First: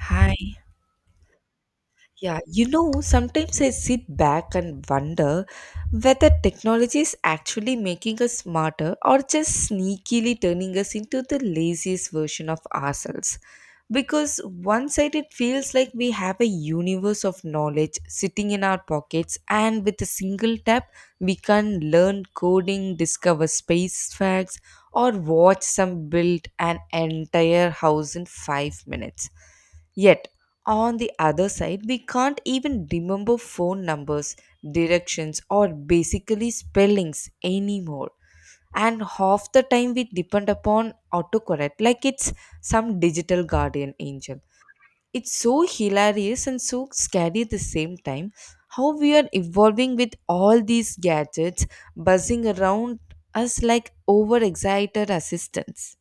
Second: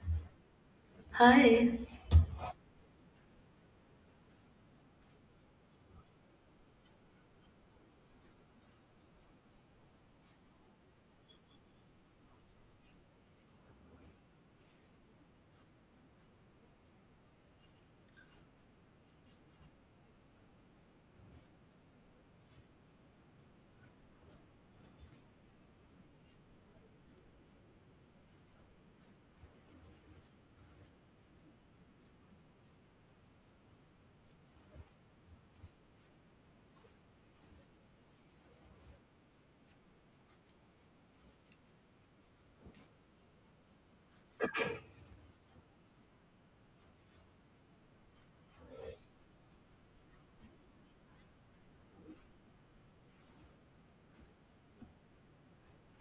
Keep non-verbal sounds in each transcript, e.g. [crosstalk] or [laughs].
Hi. Hi. Yeah, you know, sometimes I sit back and wonder whether technology is actually making us smarter or just sneakily turning us into the laziest version of ourselves. Because one side it feels like we have a universe of knowledge sitting in our pockets, and with a single tap, we can learn coding, discover space facts, or watch some build an entire house in five minutes Yet, on the other side, we can't even remember phone numbers, directions, or basically spellings anymore. And half the time we depend upon autocorrect like it's some digital guardian angel. It's so hilarious and so scary at the same time how we are evolving with all these gadgets buzzing around us like overexcited assistants.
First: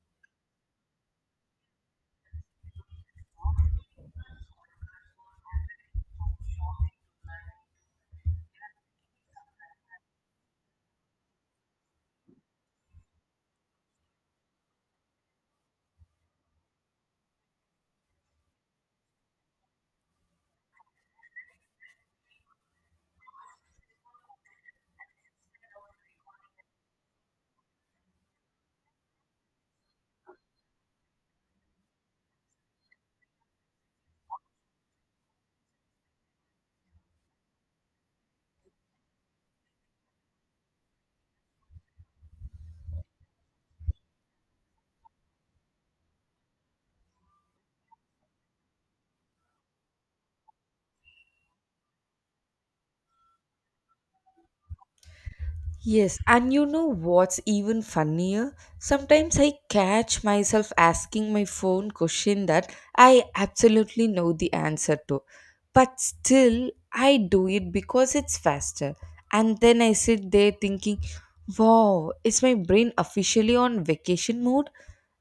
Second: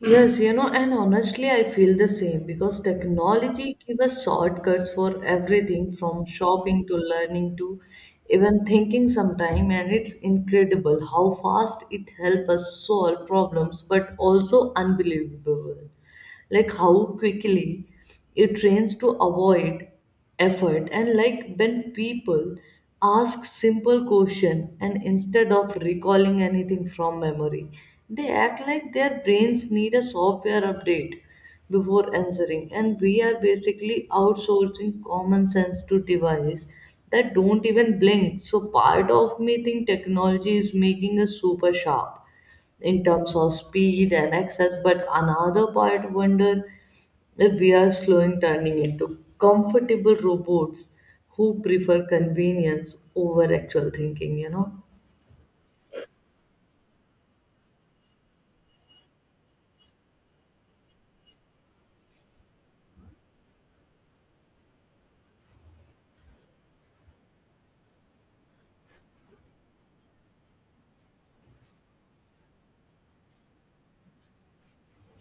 Yes, you know, and honestly, I feel the same because technology gives us shortcuts for everything from shopping to learning to even thinking sometime, and it's incredible how fast it helps us solve problems, but also unbelievable, like how quickly it trains to avoid effort, and like when people ask simple question, and instead of recalling anything from memory, they act like their brains need a software update before answering, and we are basically outsourcing common sense to device that don't even blink. So part of me think technology is making us super sharp in terms of speed and access. But another part wonder if we are slowing turning into comfortable robots who prefer convenience over actual thinking, you know. Yes, and you know what's even funnier? Sometimes I catch myself asking my phone question that I absolutely know the answer to. But still, I do it because it's faster. And then I sit there thinking, wow, is my brain officially on vacation mode?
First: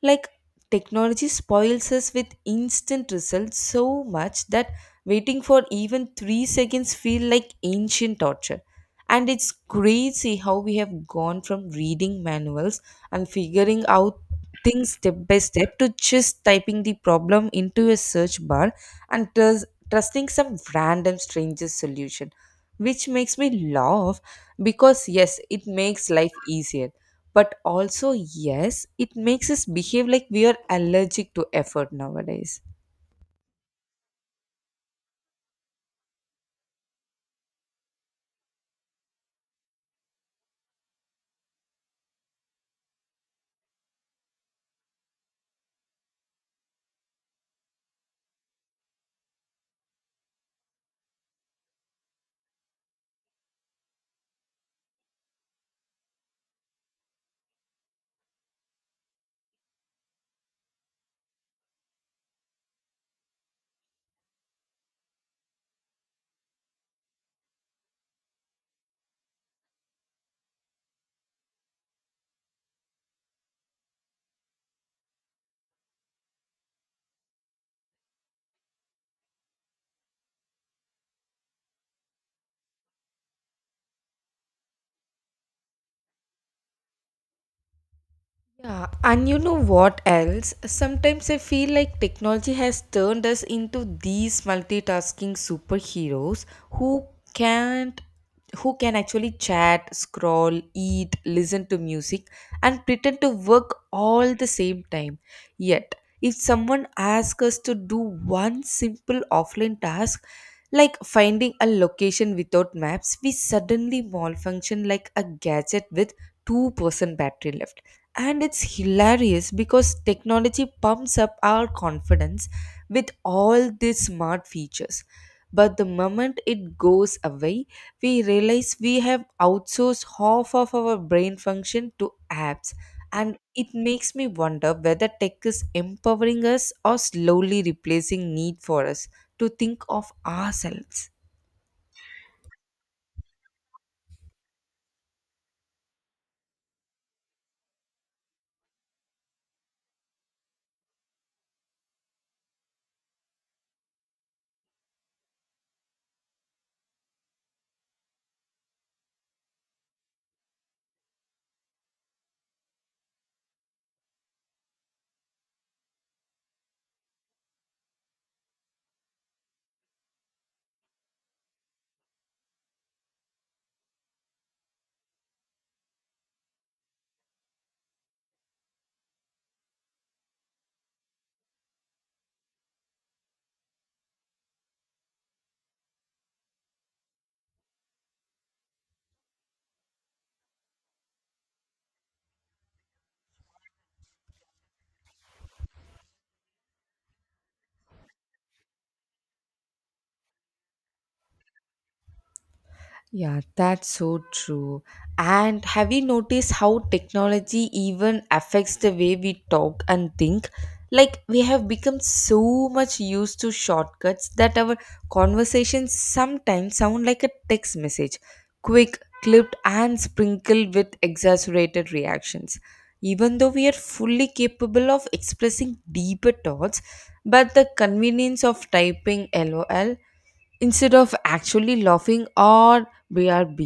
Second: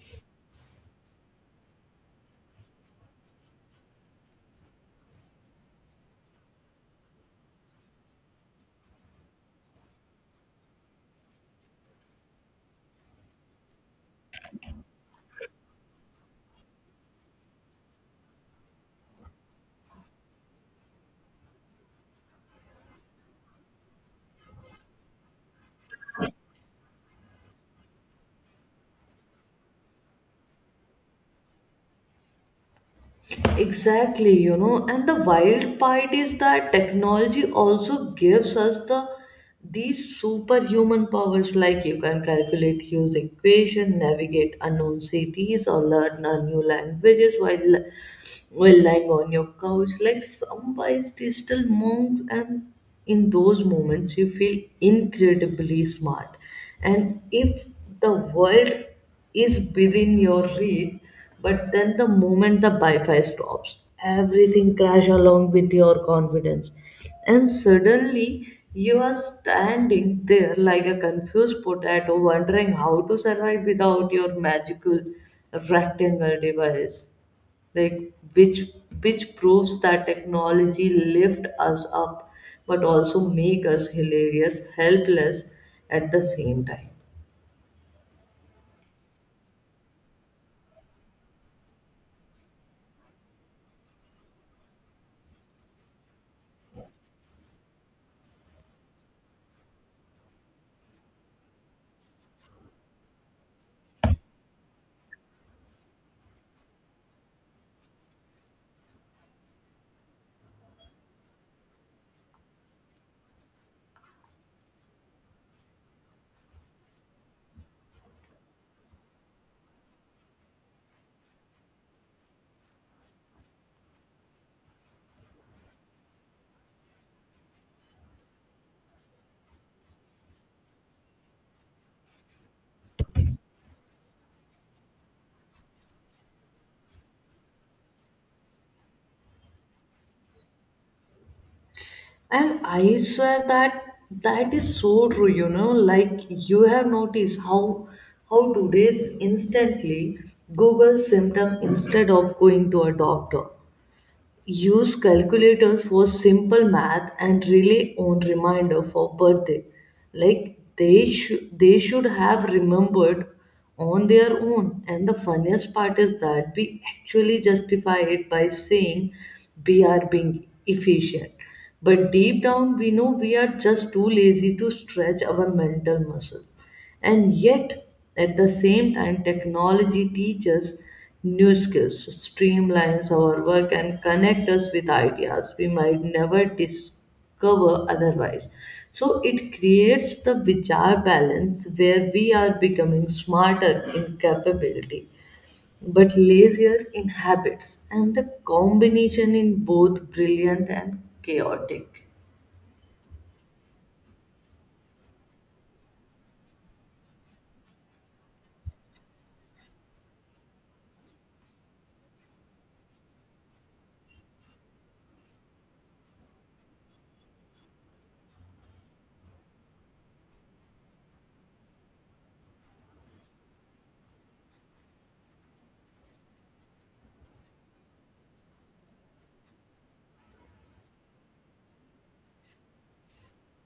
Like, technology spoils us with instant results so much that waiting for even 3 seconds feel like ancient torture, and it's crazy how we have gone from reading manuals and figuring out things step by step to just typing the problem into a search bar and trusting some random stranger's solution, which makes me laugh because, yes, it makes life easier. But also, yes, it makes us behave like we are allergic to effort nowadays. Exactly, you know, and the wild part is that technology also gives us these superhuman powers, like you can calculate huge equation, navigate unknown cities, or learn a new languages while lying on your couch like some wise digital monk. And in those moments you feel incredibly smart, and if the world is within your reach. But then the moment the wi-fi stops, everything crash along with your confidence, and suddenly you are standing there like a confused potato wondering how to survive without your magical rectangle device, like which which proves that technology lift us up but also make us hilarious helpless at the same time. Yeah, and you know what else? Sometimes I feel like technology has turned us into these multitasking superheroes who can't who can actually chat, scroll, eat, listen to music and pretend to work all the same time. Yet, if someone asks us to do one simple offline task like finding a location without maps, we suddenly malfunction like a gadget with 2% battery left, and it's hilarious because technology pumps up our confidence with all these smart features, but the moment it goes away we realize we have outsourced half of our brain function to apps, and it makes me wonder whether tech is empowering us or slowly replacing need for us to think of ourselves. And I swear that is so true, you know, like you have noticed how today's instantly google symptom instead of going to a doctor. Use calculator for simple math and rely on reminder for birthday. Like they should have remembered on their own. And the funniest part is that we actually justify it by saying we are being efficient. But deep down we know we are just too lazy to stretch our mental muscles. And yet, at the same time, technology teaches new skills, streamlines our work, and connect us with ideas we might never discover otherwise. So it creates the bizarre balance where we are becoming smarter in capability but lazier in habits, and the combination in both brilliant and chaotic. Yeah, that's so true. And have you noticed how technology even affects the way we talk and think? Like, we have become so much used to shortcuts that our conversations sometimes sound like a text message, quick, clipped, and sprinkled with exaggerated reactions. Even though we are fully capable of expressing deeper thoughts, but the convenience of typing LOL instead of actually laughing or brb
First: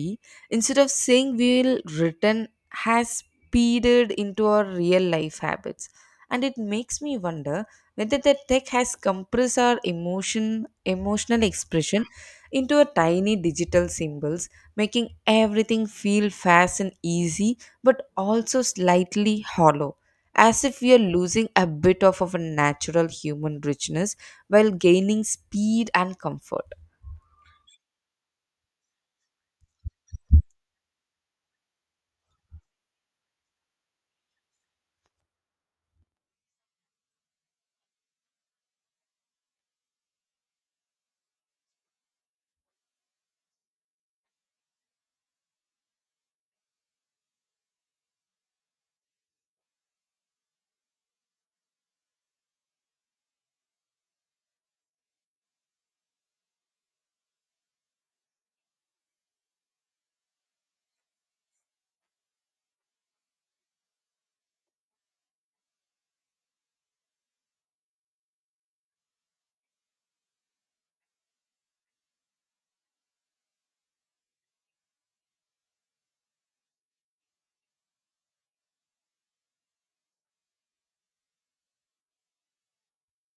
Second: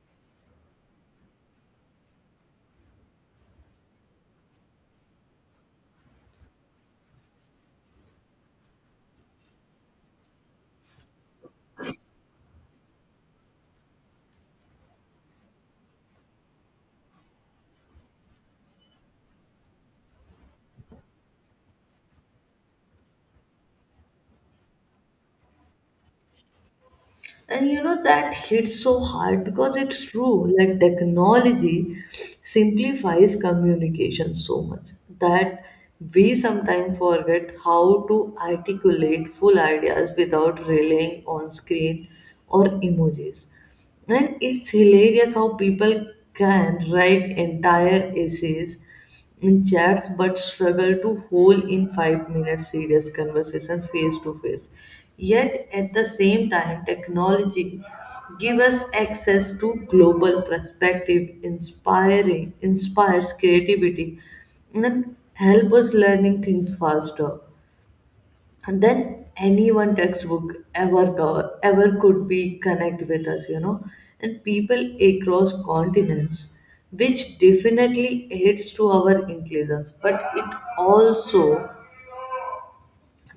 instead of saying we'll return has speeded into our real life habits, and it makes me wonder whether the tech has compressed our emotional expression into a tiny digital symbols, making everything feel fast and easy but also slightly hollow, as if we are losing a bit of a natural human richness while gaining speed and comfort. And you know, that hits so hard because it's true. Like, technology simplifies communication so much that we sometimes forget how to articulate full ideas without relying on screen or emojis. And it's hilarious how people can write entire essays in chats but struggle to hold in 5 minutes serious conversation face to face. Yet at the same time, technology give us access to global perspective, inspiring inspires creativity and help us learning things faster and then any one textbook ever cover, ever could be connect with us, you know, and people across continents, which definitely aids to our inclusions, but it also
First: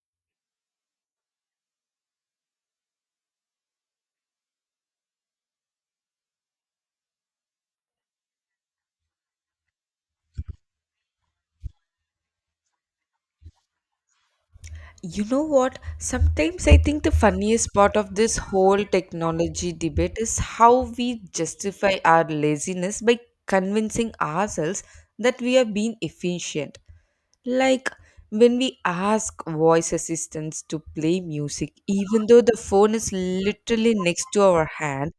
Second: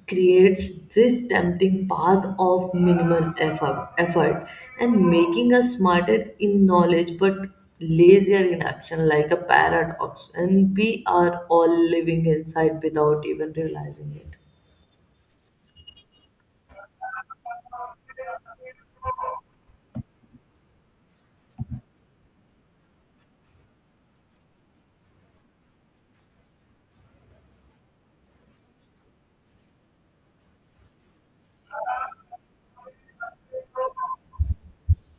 creates this tempting path of minimal effort and making us smarter in knowledge but lazier in action, like a paradox and we are all living inside without even realizing it. You know what? Sometimes I think the funniest part of this whole technology debate is how we justify our laziness by convincing ourselves that we are being efficient. Like when we ask voice assistants to play music, even though the phone is literally next to our hand,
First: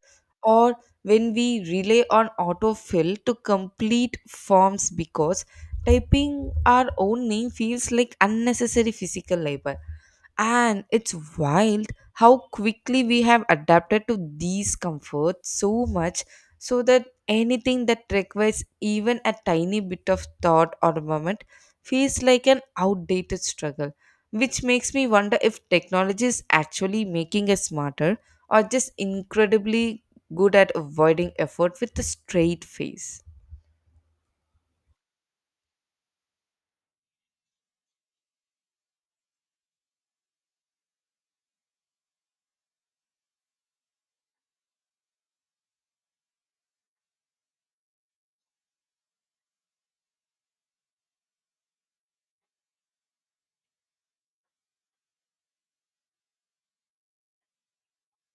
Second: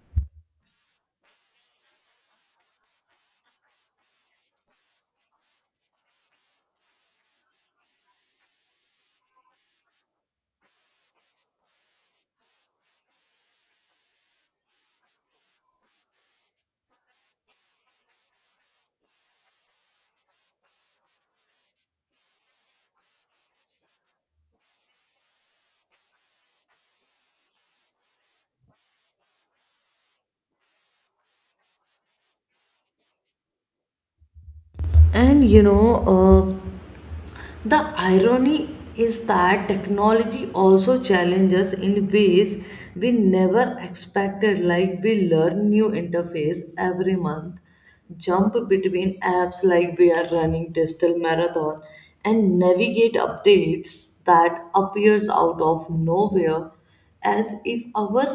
or when we rely on autofill to complete forms because typing our own name feels like unnecessary physical labor. And it's wild how quickly we have adapted to these comforts so much so that anything that requires even a tiny bit of thought or moment feels like an outdated struggle. Which makes me wonder if technology is actually making us smarter or just incredibly good at avoiding effort with a straight face. And you know, the irony is that technology also challenges in ways we never expected, like we learn new interface every month, jump between apps like we are running digital marathon, and navigate updates that appears out of nowhere as if our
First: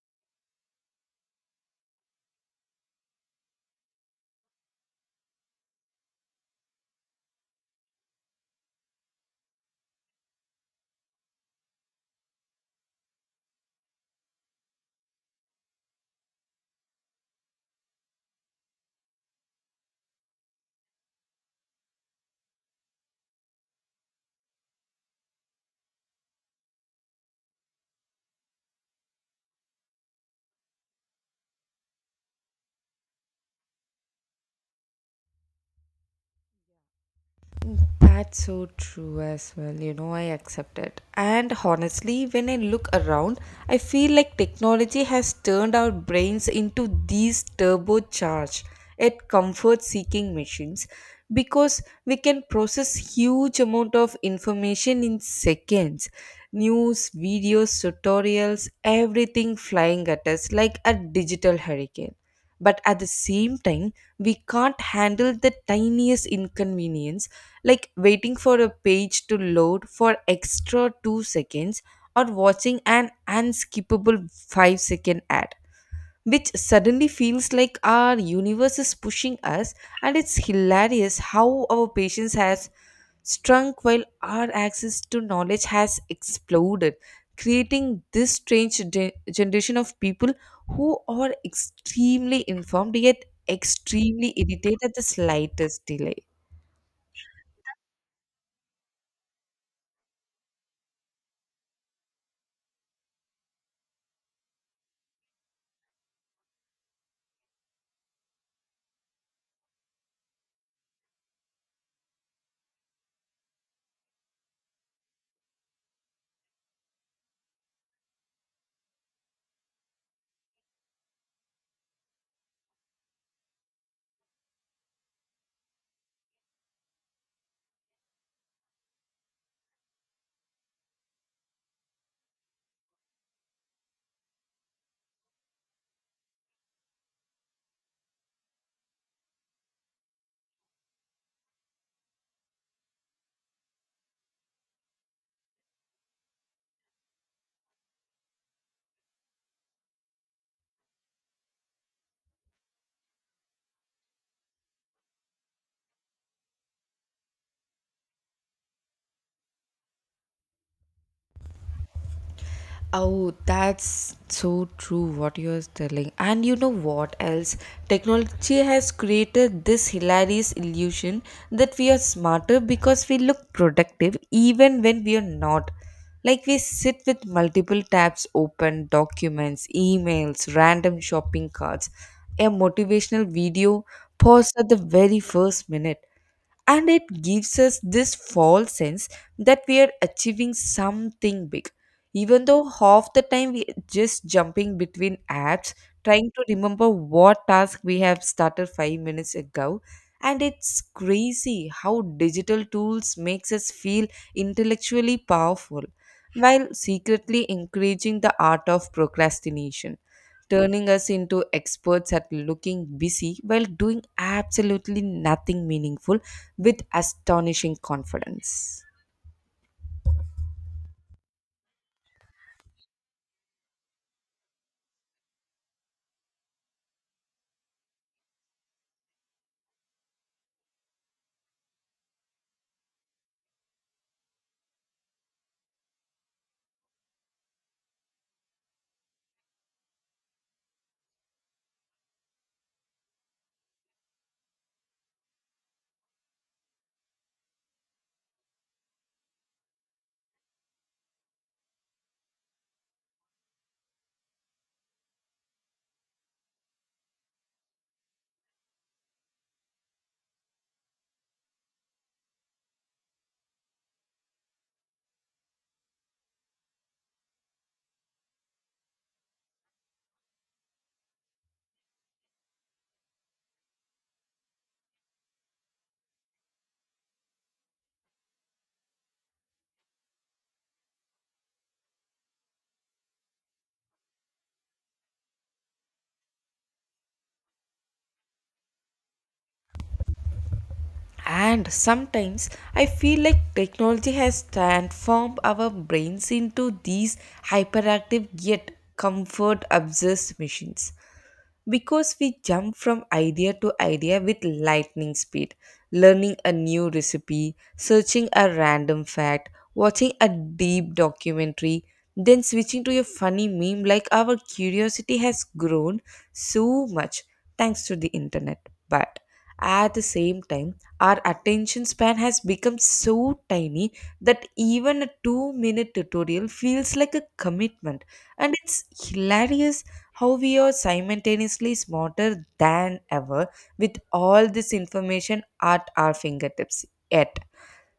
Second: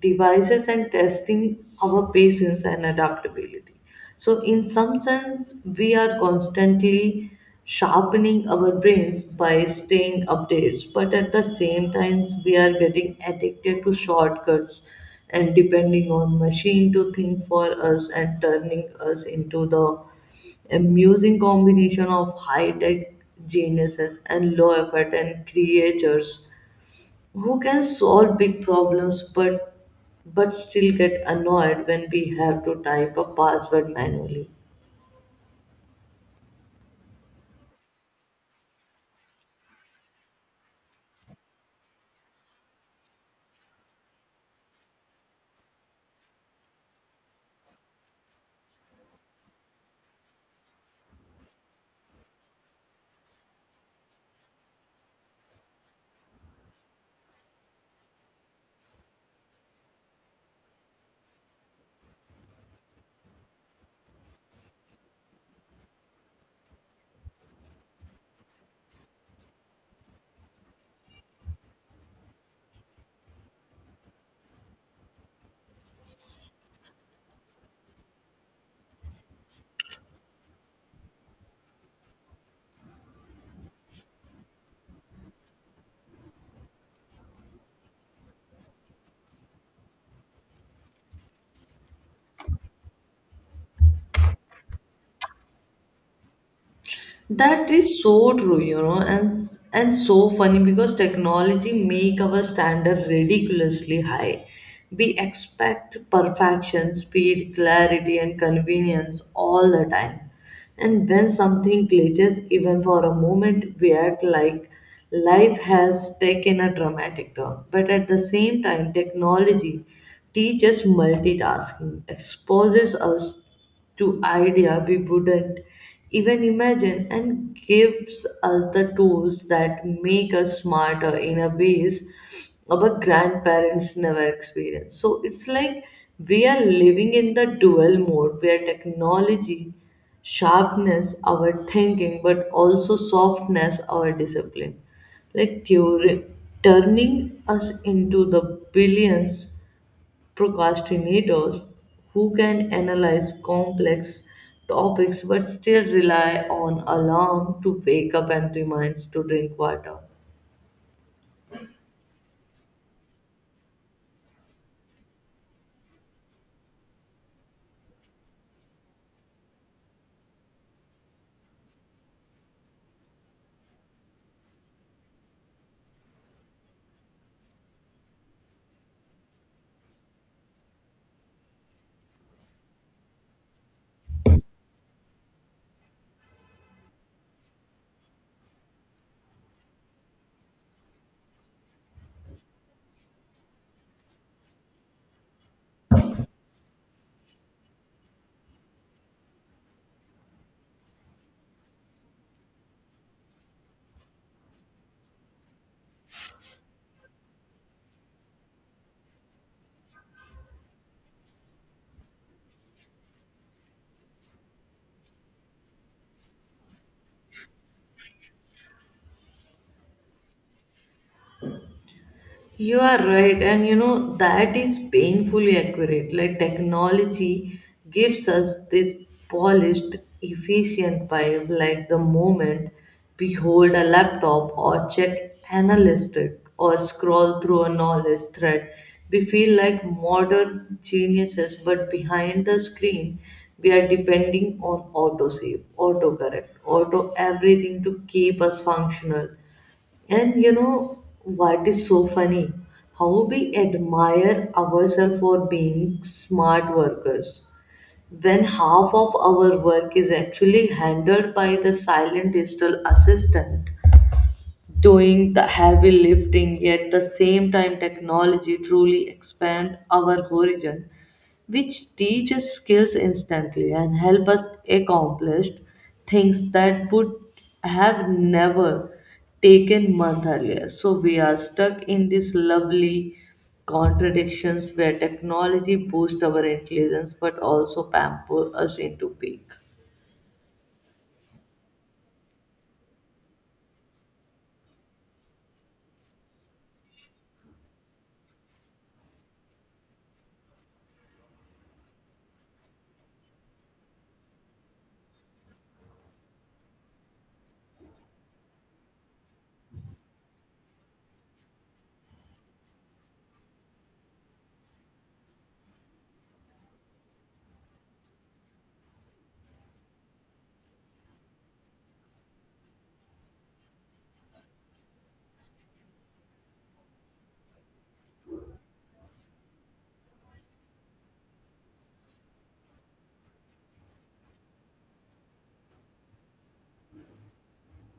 devices and testing our patience and adaptability. So, in some sense, we are constantly sharpening our brains by staying updates, but at the same times, we are getting addicted to shortcuts and depending on machine to think for us and turning us into the amusing combination of high tech geniuses and low effort and creatures who can solve big problems, but still get annoyed when we have to type a password manually. That's so true as well. You know, I accept it. And honestly, when I look around, I feel like technology has turned our brains into these turbocharged, yet comfort-seeking machines because we can process huge amount of information in seconds. News, videos, tutorials, everything flying at us like a digital hurricane, but at the same time we can't handle the tiniest inconvenience like waiting for a page to load for extra 2 seconds or watching an unskippable 5-second ad, which suddenly feels like our universe is pushing us, and it's hilarious how our patience has shrunk while our access to knowledge has exploded, creating this strange generation of people who are extremely informed yet extremely irritated at the slightest delay. That is so true, you know, and so funny because technology make our standard ridiculously high. We expect perfection, speed, clarity, and convenience all the time. And when something glitches, even for a moment, we act like life has taken a dramatic turn. But at the same time, technology teaches multitasking, exposes us to idea we wouldn't even imagine and gives us the tools that make us smarter in a ways our grandparents never experienced. So it's like we are living in the dual mode where technology sharpness our thinking but also softness our discipline like theory, turning us into the billions procrastinators who can analyze complex topics but still rely on alarm to wake up and reminds to drink water. Oh, that's so true what you're telling. And you know what else? Technology has created this hilarious illusion that we are smarter because we look productive even when we are not. Like we sit with multiple tabs open, documents, emails, random shopping carts, a motivational video paused at the very first minute, and it gives us this false sense that we are achieving something big even though half the time we just jumping between apps trying to remember what task we have started 5 minutes ago, and it's crazy how digital tools makes us feel intellectually powerful while secretly encouraging the art of procrastination, turning us into experts at looking busy while doing absolutely nothing meaningful with astonishing confidence. You are right, and you know that is painfully accurate. Like technology gives us this polished, efficient vibe, like the moment we hold a laptop or check analytic or scroll through a knowledge thread, we feel like modern geniuses, but behind the screen, we are depending on autosave, autocorrect, auto everything to keep us functional. And you know what is so funny? How we admire ourselves for being smart workers when half of our work is actually handled by the silent digital assistant doing the heavy lifting, yet the same time technology truly expand our horizon, which teach us skills instantly and help us accomplish things that would have never taken month earlier, so we are stuck in this lovely contradictions where technology boosts our intelligence but also pamper us into peak. And sometimes I feel like technology has transformed our brains into these hyperactive yet comfort obsessed machines because we jump from idea to idea with lightning speed, learning a new recipe, searching a random fact, watching a deep documentary, then switching to a funny meme like our curiosity has grown so much thanks to the internet. But at the same time, our attention span has become so tiny that even a 2 minute tutorial feels like a commitment. And it's hilarious how we are simultaneously smarter than ever with all this information at our fingertips. Yet,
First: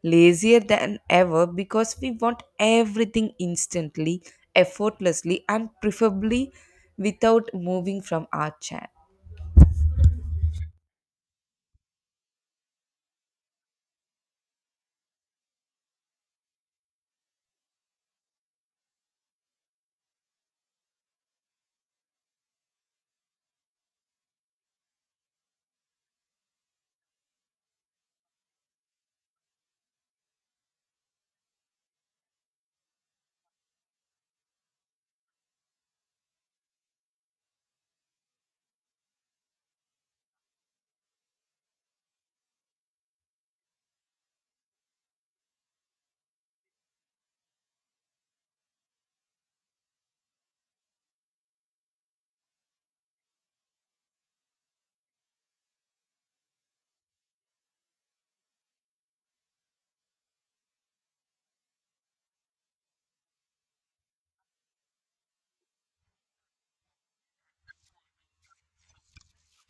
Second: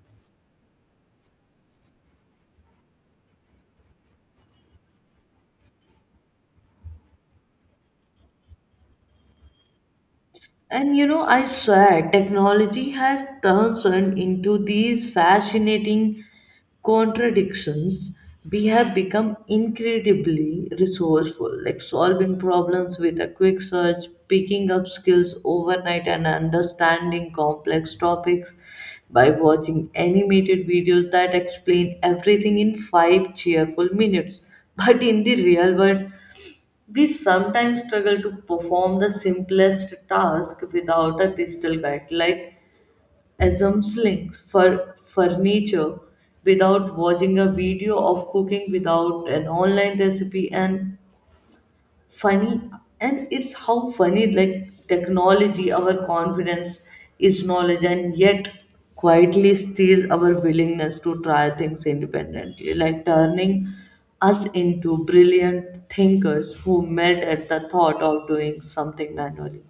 lazier than ever because we want everything instantly, effortlessly, and preferably without moving from our chair. And you know, I swear, technology has turned into these fascinating contradictions. We have become incredibly resourceful, like solving problems with a quick search, picking up skills overnight, and understanding complex topics by watching animated videos that explain everything in five cheerful minutes. But in the real world, we sometimes struggle to perform the simplest task without a digital guide, like assembling for furniture without watching a video of cooking without an online recipe and funny, and it's how funny like technology our confidence is knowledge, and yet quietly steals our willingness to try things independently, like turning us into brilliant thinkers who melt at the thought of doing something manually.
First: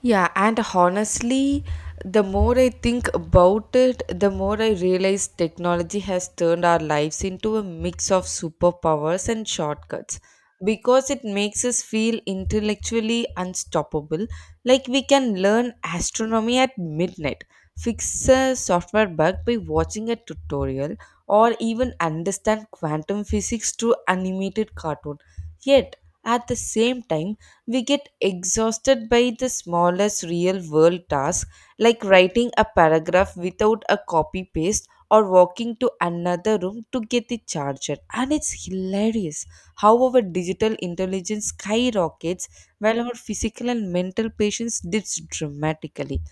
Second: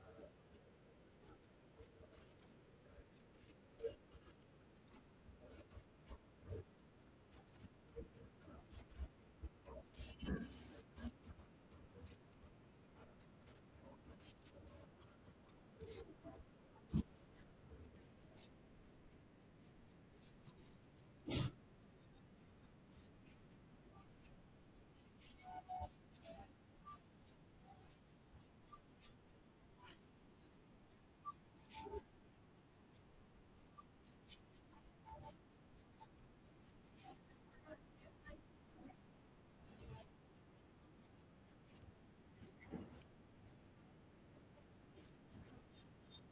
Yeah, and honestly, the more I think about it, the more I realize technology has turned our lives into a mix of superpowers and shortcuts because it makes us feel intellectually unstoppable, like we can learn astronomy at midnight, fix a software bug by watching a tutorial, or even understand quantum physics through animated cartoon. Yet, at the same time we get exhausted by the smallest real world tasks like writing a paragraph without a copy paste or walking to another room to get the charger. And it's hilarious how our digital intelligence skyrockets while our physical and mental patience dips dramatically,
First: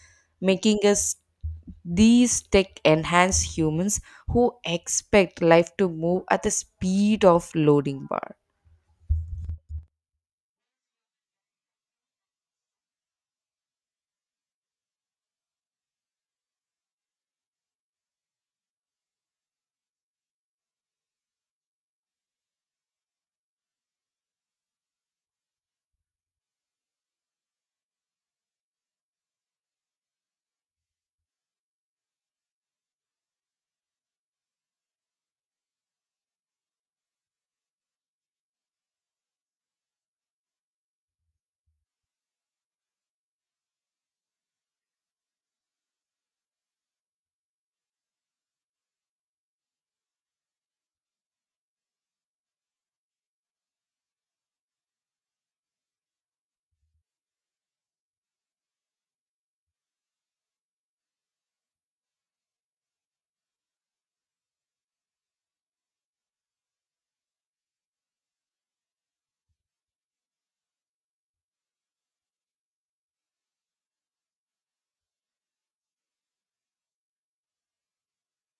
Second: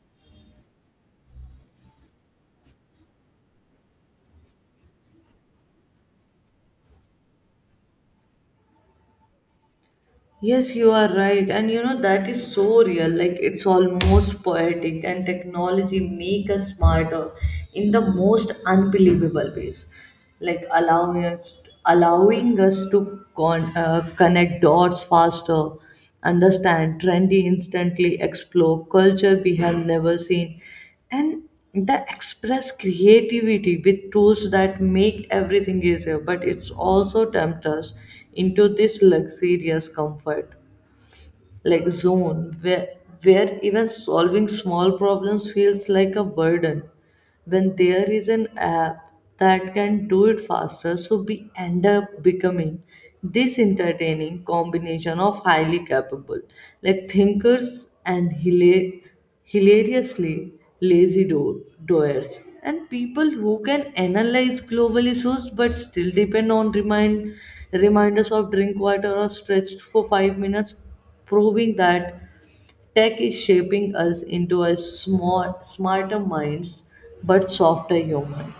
making us these tech enhanced humans who expect life to move at the speed of loading bar. Yes, you are right. And you know, that is so real. Like, it's almost poetic, and technology make us smarter in the most unbelievable ways. Like, allowing us to connect dots faster, understand trendy instantly, explore culture we have never seen, and the express creativity with tools that make everything easier, but it's also tempt us into this luxurious comfort like zone where even solving small problems feels like a burden when there is an app that can do it faster, so we end up becoming this entertaining combination of highly capable like thinkers and hilariously lazy doers and people who can analyze global issues but still depend on reminders of drink water or stretch for 5 minutes, proving that tech is shaping us into a small, smarter minds but softer human.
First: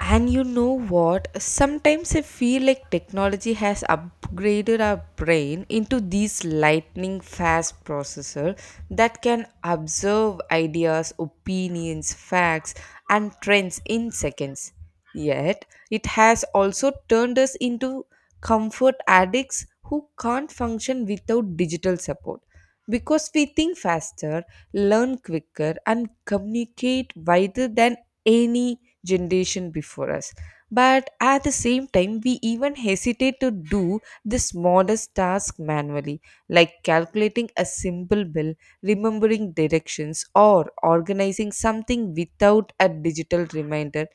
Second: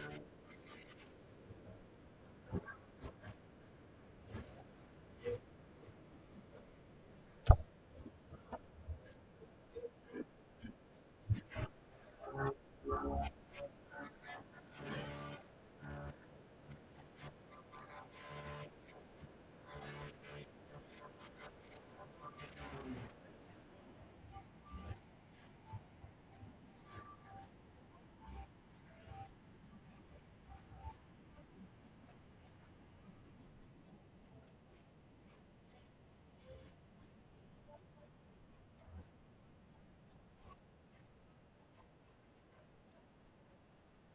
And you know what? Sometimes I feel like technology has upgraded our brain into these lightning fast processor that can observe ideas, opinions, facts and trends in seconds. Yet, it has also turned us into comfort addicts who can't function without digital support because we think faster, learn quicker, and communicate wider than any generation before us. But at the same time, we even hesitate to do this modest task manually, like calculating a simple bill, remembering directions, or organizing something without a digital reminder.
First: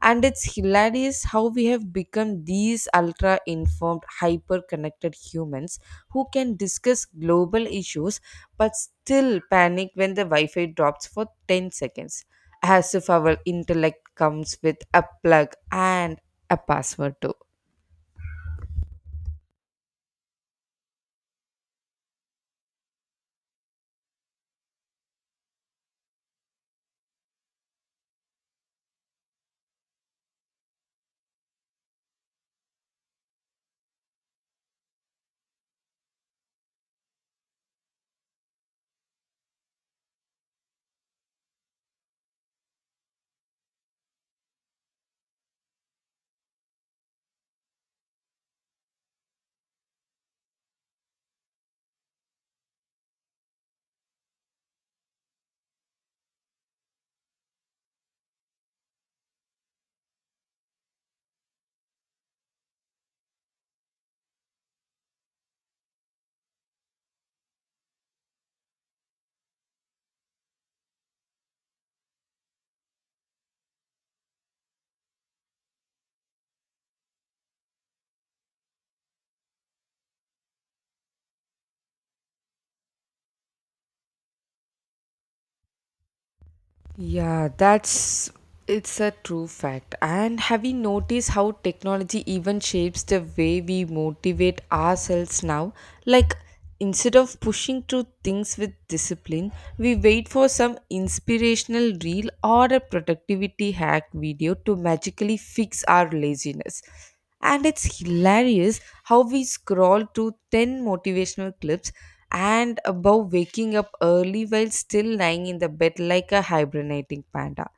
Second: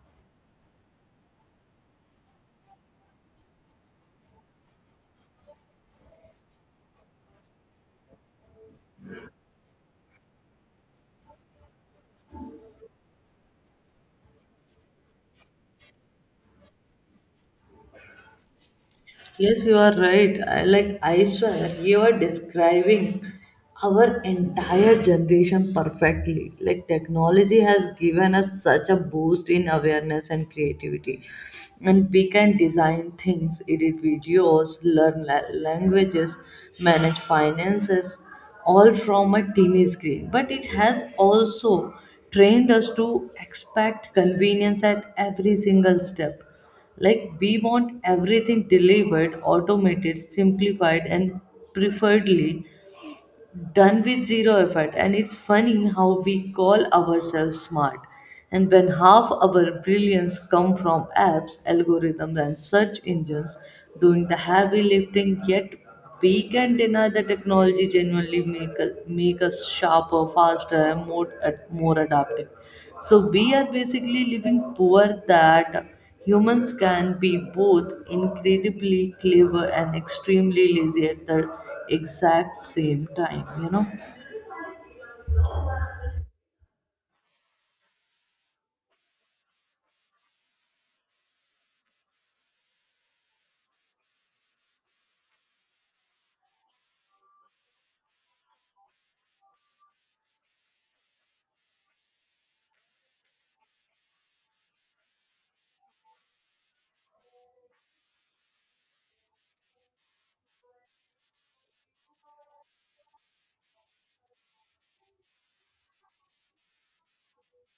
And it's hilarious how we have become these ultra informed, hyper connected humans who can discuss global issues but still panic when the Wi Fi drops for 10 seconds, as if our intellect comes with a plug and a password too. Yes, you are right. I like I swear you are describing our entire generation perfectly. Like technology has given us such a boost in awareness and creativity. And we can design things, edit videos, learn languages, manage finances, all from a teeny screen. But it has also trained us to expect convenience at every single step, like, we want everything delivered, automated, simplified, and preferably done with zero effort. And it's funny how we call ourselves smart. And when half our brilliance come from apps, algorithms, and search engines doing the heavy lifting, yet we can deny the technology genuinely make us sharper, faster, and more adaptive. So we are basically living poor that humans can be both incredibly clever and extremely lazy at the exact same time, you know? Yeah, that's, it's a true fact. And have you noticed how technology even shapes the way we motivate ourselves now? Like instead of pushing through things with discipline, we wait for some inspirational reel or a productivity hack video to magically fix our laziness. And it's hilarious how we scroll through 10 motivational clips and above waking up early while still lying in the bed like a hibernating panda,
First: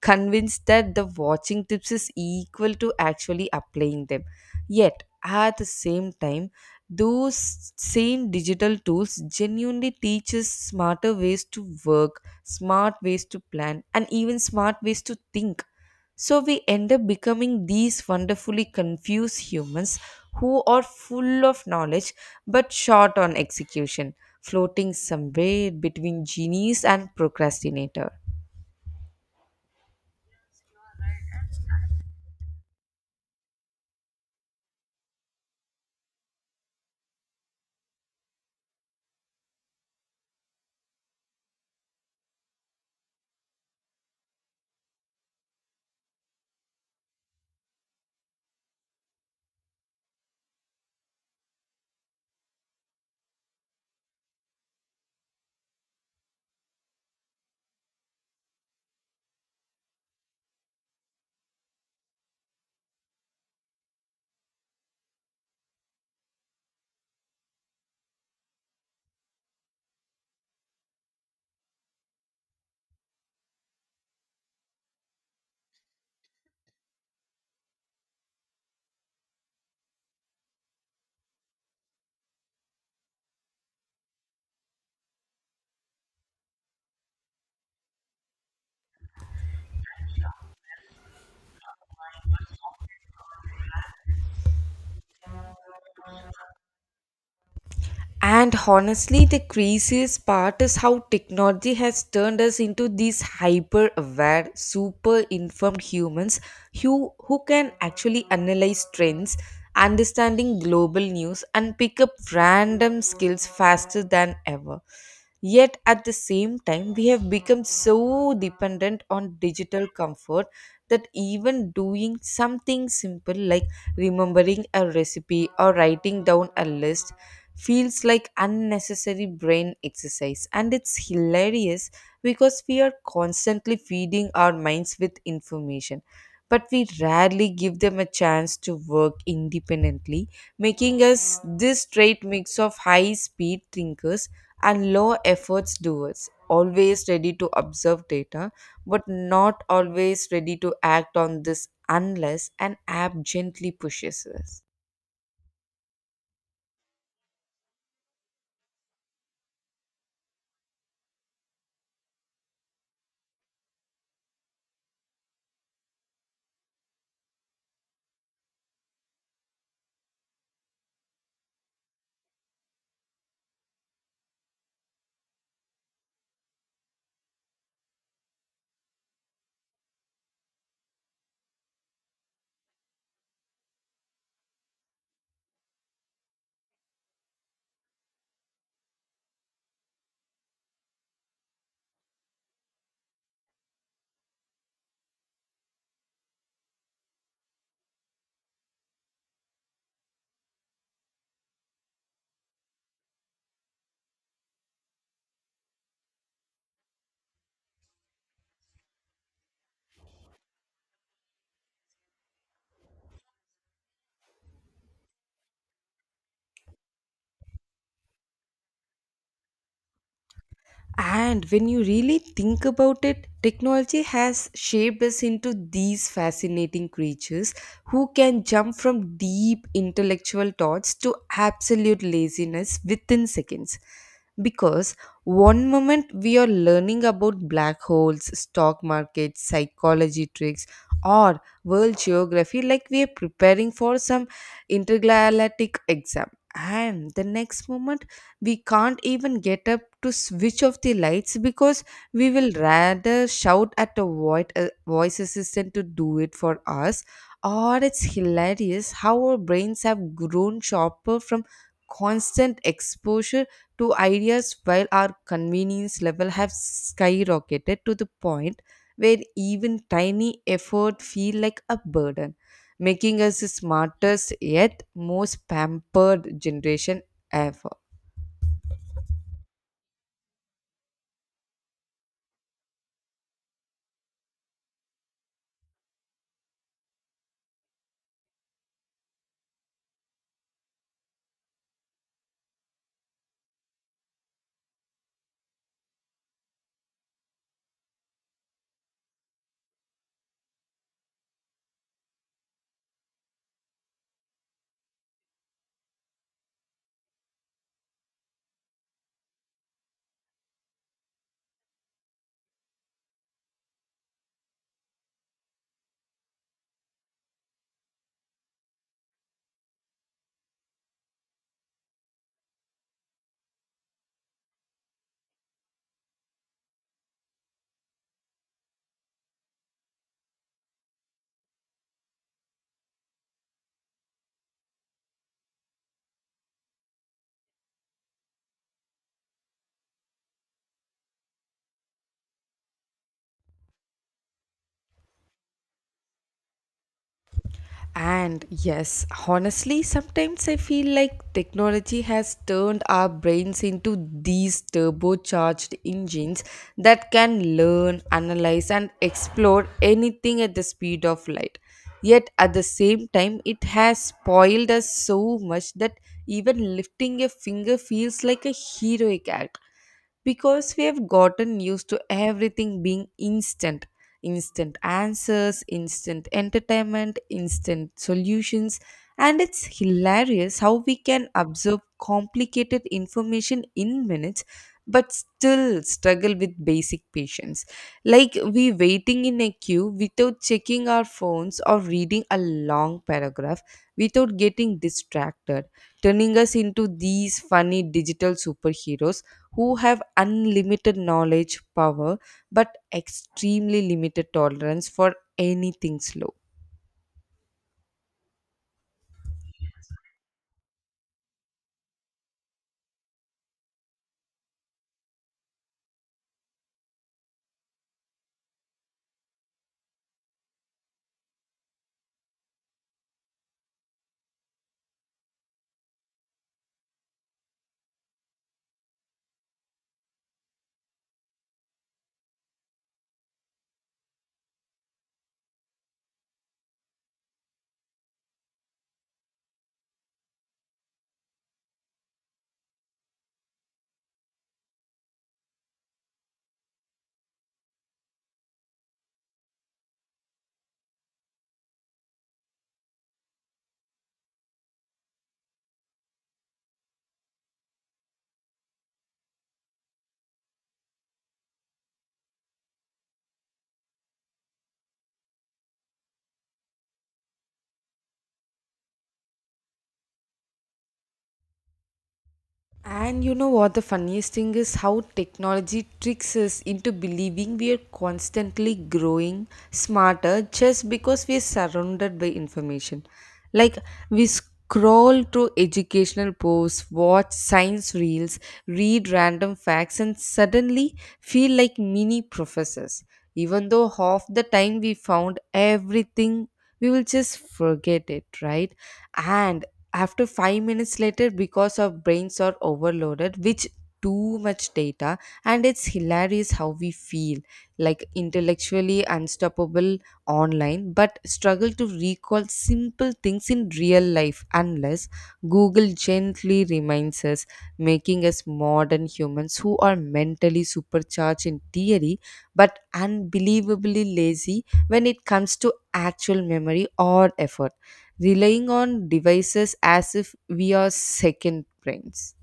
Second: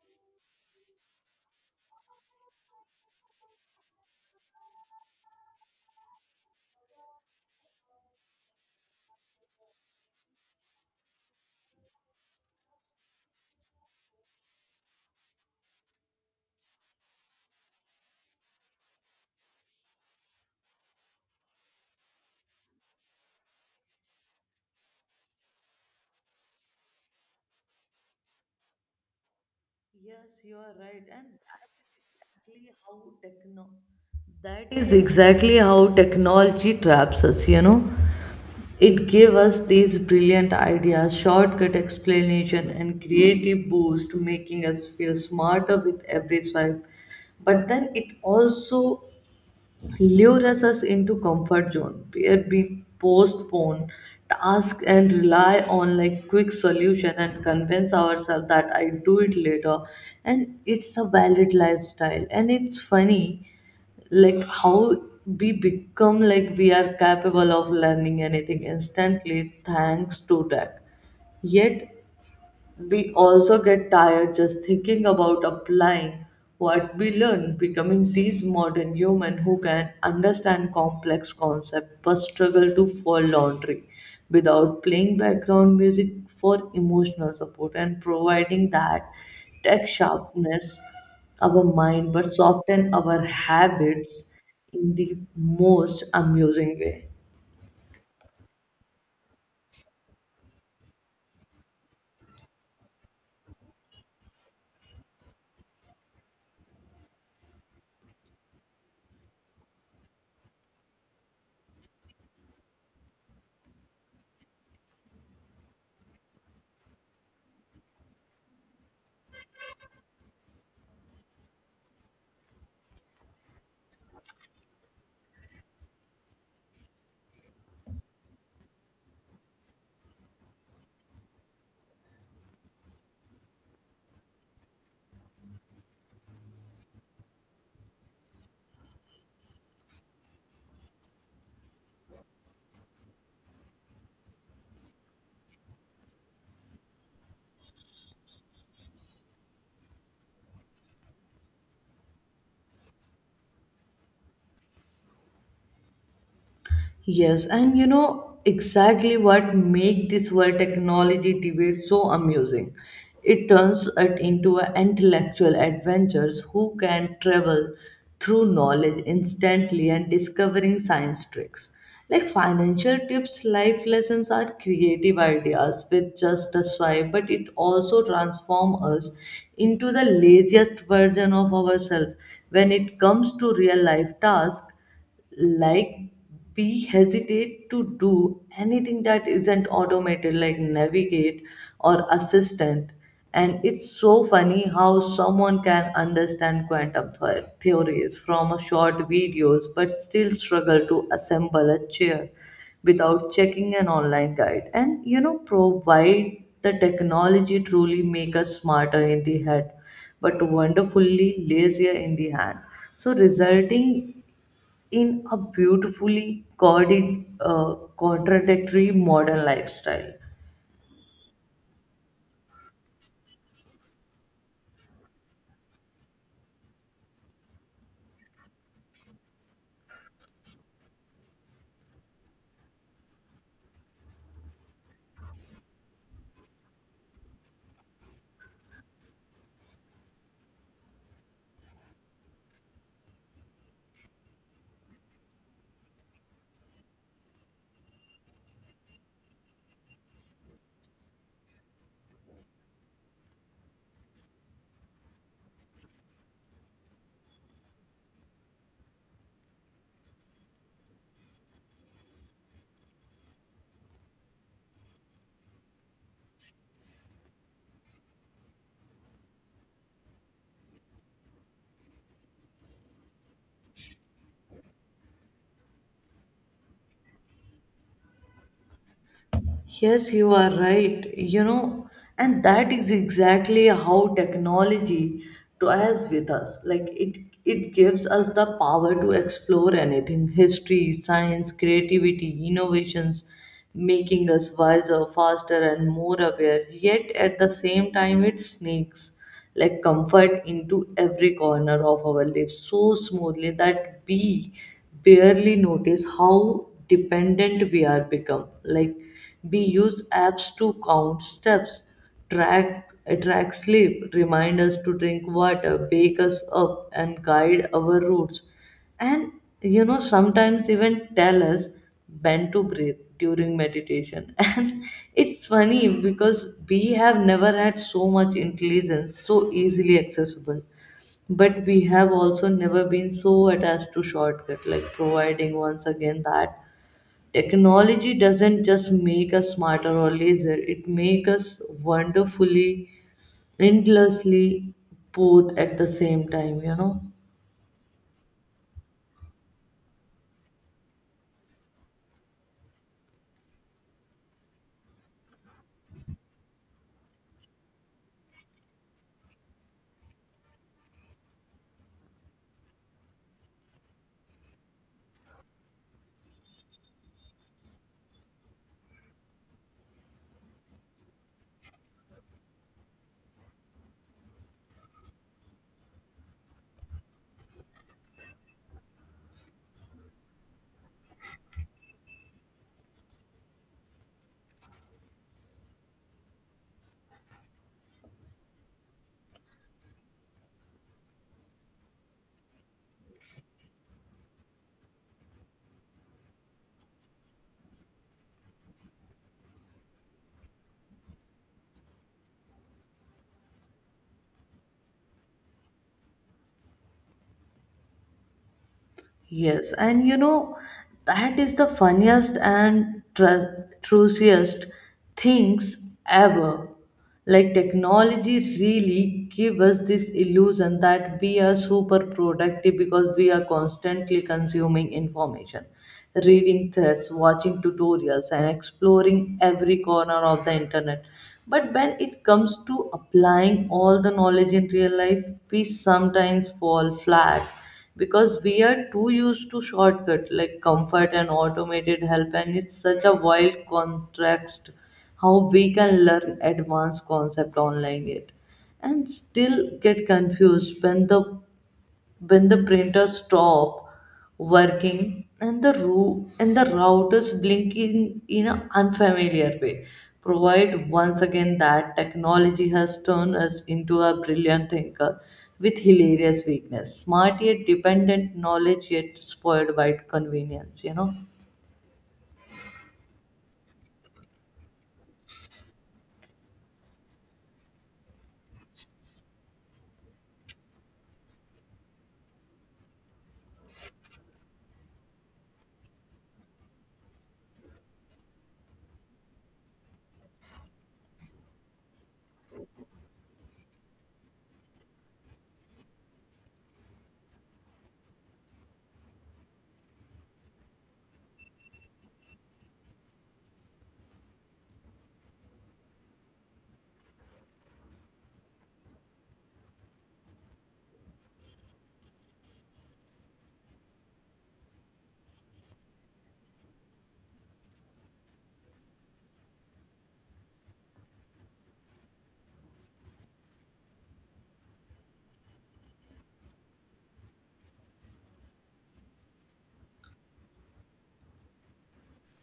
convinced that the watching tips is equal to actually applying them. Yet, at the same time, those same digital tools genuinely teach us smarter ways to work smart ways to plan and even smart ways to think, so we end up becoming these wonderfully confused humans who are full of knowledge but short on execution, floating somewhere between genies and procrastinator. Yes, you are right. And that is exactly how techno that is exactly how technology traps us, you know. It gave us these brilliant ideas, shortcut explanation, and creative boost, making us feel smarter with every swipe. But then it also lures us into comfort zone where we postpone tasks and rely on like quick solution and convince ourselves that I do it later, and it's a valid lifestyle, and it's funny like how we become like we are capable of learning anything instantly thanks to that, yet we also get tired just thinking about applying what we learn, becoming these modern humans who can understand complex concepts but struggle to fold laundry without playing background music for emotional support and providing that tech sharpness our mind but soften our habits in the most amusing way. And honestly, the craziest part is how technology has turned us into these hyper aware, super informed humans who can actually analyze trends, understanding global news, and pick up random skills faster than ever. Yet at the same time, we have become so dependent on digital comfort that even doing something simple like remembering a recipe or writing down a list feels like unnecessary brain exercise. And it's hilarious because we are constantly feeding our minds with information. But we rarely give them a chance to work independently, making us this straight mix of high speed thinkers and low efforts doers, always ready to observe data, but not always ready to act on this unless an app gently pushes us. Yes, and you know exactly what make this world technology debate so amusing. It turns it into an intellectual adventures who can travel through knowledge instantly and discovering science tricks. Like financial tips, life lessons are creative ideas with just a swipe, but it also transforms us into the laziest version of ourselves. When it comes to real life tasks, like we hesitate to do anything that isn't automated like navigate or assistant, and it's so funny how someone can understand quantum theories from a short videos but still struggle to assemble a chair without checking an online guide. And you know provide the technology truly make us smarter in the head but wonderfully lazier in the hand, so resulting in a beautifully contradictory modern lifestyle. And when you really think about it, technology has shaped us into these fascinating creatures who can jump from deep intellectual thoughts to absolute laziness within seconds. Because one moment we are learning about black holes, stock markets, psychology tricks, or world geography like we are preparing for some intergalactic exam. And the next moment, we can't even get up to switch off the lights because we will rather shout at a void, a voice assistant to do it for us, or it's hilarious how our brains have grown sharper from constant exposure to ideas while our convenience level have skyrocketed to the point where even tiny effort feel like a burden, making us the smartest yet most pampered generation ever. Yes, you are right. You know, and that is exactly how technology toys with us. Like it gives us the power to explore anything: history, science, creativity, innovations, making us wiser, faster, and more aware. Yet at the same time, it sneaks like comfort into every corner of our lives so smoothly that we barely notice how dependent we are become. Like we use apps to count steps, track track sleep, remind us to drink water, wake us up, and guide our routes. And you know, sometimes even tell us when to breathe during meditation. [laughs] And it's funny because we have never had so much intelligence so easily accessible, but we have also never been so attached to shortcut, like providing once again that technology doesn't just make us smarter or lazier, it makes us wonderfully, endlessly both at the same time, you know. And yes, honestly, sometimes I feel like technology has turned our brains into these turbocharged engines that can learn, analyze, and explore anything at the speed of light. Yet at the same time, it has spoiled us so much that even lifting a finger feels like a heroic act because we have gotten used to everything being instant: instant answers, instant entertainment, instant solutions. And it's hilarious how we can absorb complicated information in minutes but still struggle with basic patience. Like we waiting in a queue without checking our phones or reading a long paragraph without getting distracted, turning us into these funny digital superheroes who have unlimited knowledge, power, but extremely limited tolerance for anything slow. Yes, and you know, that is the funniest and truciest things ever. Like technology really give us this illusion that we are super productive because we are constantly consuming information, reading threads, watching tutorials, and exploring every corner of the internet. But when it comes to applying all the knowledge in real life, we sometimes fall flat because we are too used to shortcut like comfort and automated help, and it's such a wild contrast how we can learn advanced concept online, yet and still get confused when the printer stop working, and the routers blink in an unfamiliar way, provide once again that technology has turned us into a brilliant thinker with hilarious weakness, smart yet dependent, knowledge yet spoiled by convenience, you know. And you know what the funniest thing is how technology tricks us into believing we are constantly growing smarter just because we are surrounded by information. Like we scroll through educational posts, watch science reels, read random facts, and suddenly feel like mini professors. Even though half the time we found everything, we will just forget it, right? And after 5 minutes later because our brains are overloaded with too much data, and it's hilarious how we feel like intellectually unstoppable online but struggle to recall simple things in real life unless google gently reminds us, making us modern humans who are mentally supercharged in theory but unbelievably lazy when it comes to actual memory or effort, relying on devices as if we are second brains.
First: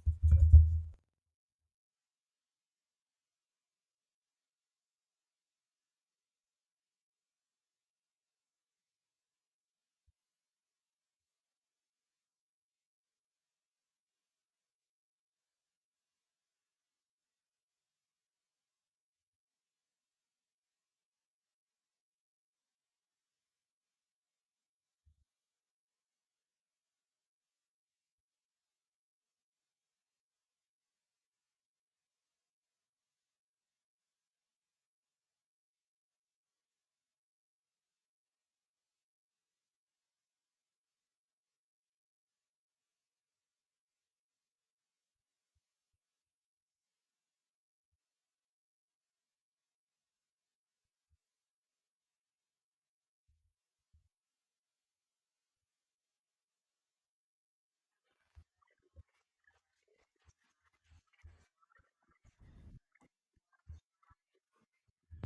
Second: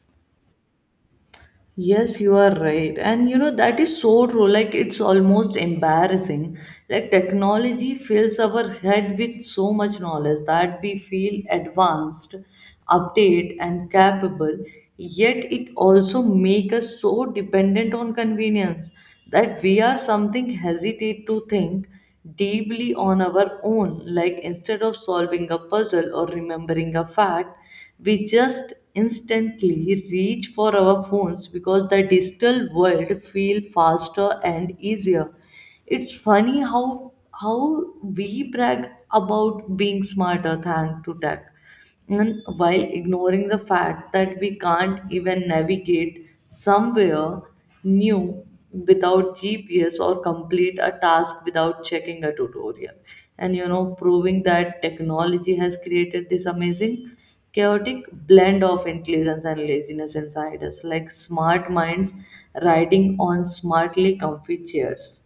Yes, you are right. And you know, that is so true. Like, it's almost embarrassing. Like, technology fills our head with so much knowledge that we feel advanced, update, and capable. Yet, it also makes us so dependent on convenience that we are something hesitate to think deeply on our own. Like, instead of solving a puzzle or remembering a fact, we just instantly reach for our phones because the digital world feel faster and easier. It's funny how we brag about being smarter thanks to tech, and while ignoring the fact that we can't even navigate somewhere new without GPS or complete a task without checking a tutorial. And you know, proving that technology has created this amazing chaotic blend of intelligence and laziness inside us, like smart minds riding on smartly comfy chairs.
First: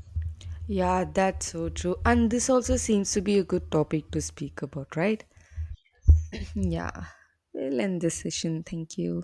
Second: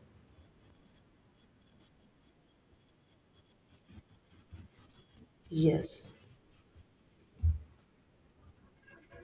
Yeah, that's so true. And this also seems to be a good topic to speak about, right? Yes. [laughs] Yeah. We'll end this session. Thank you.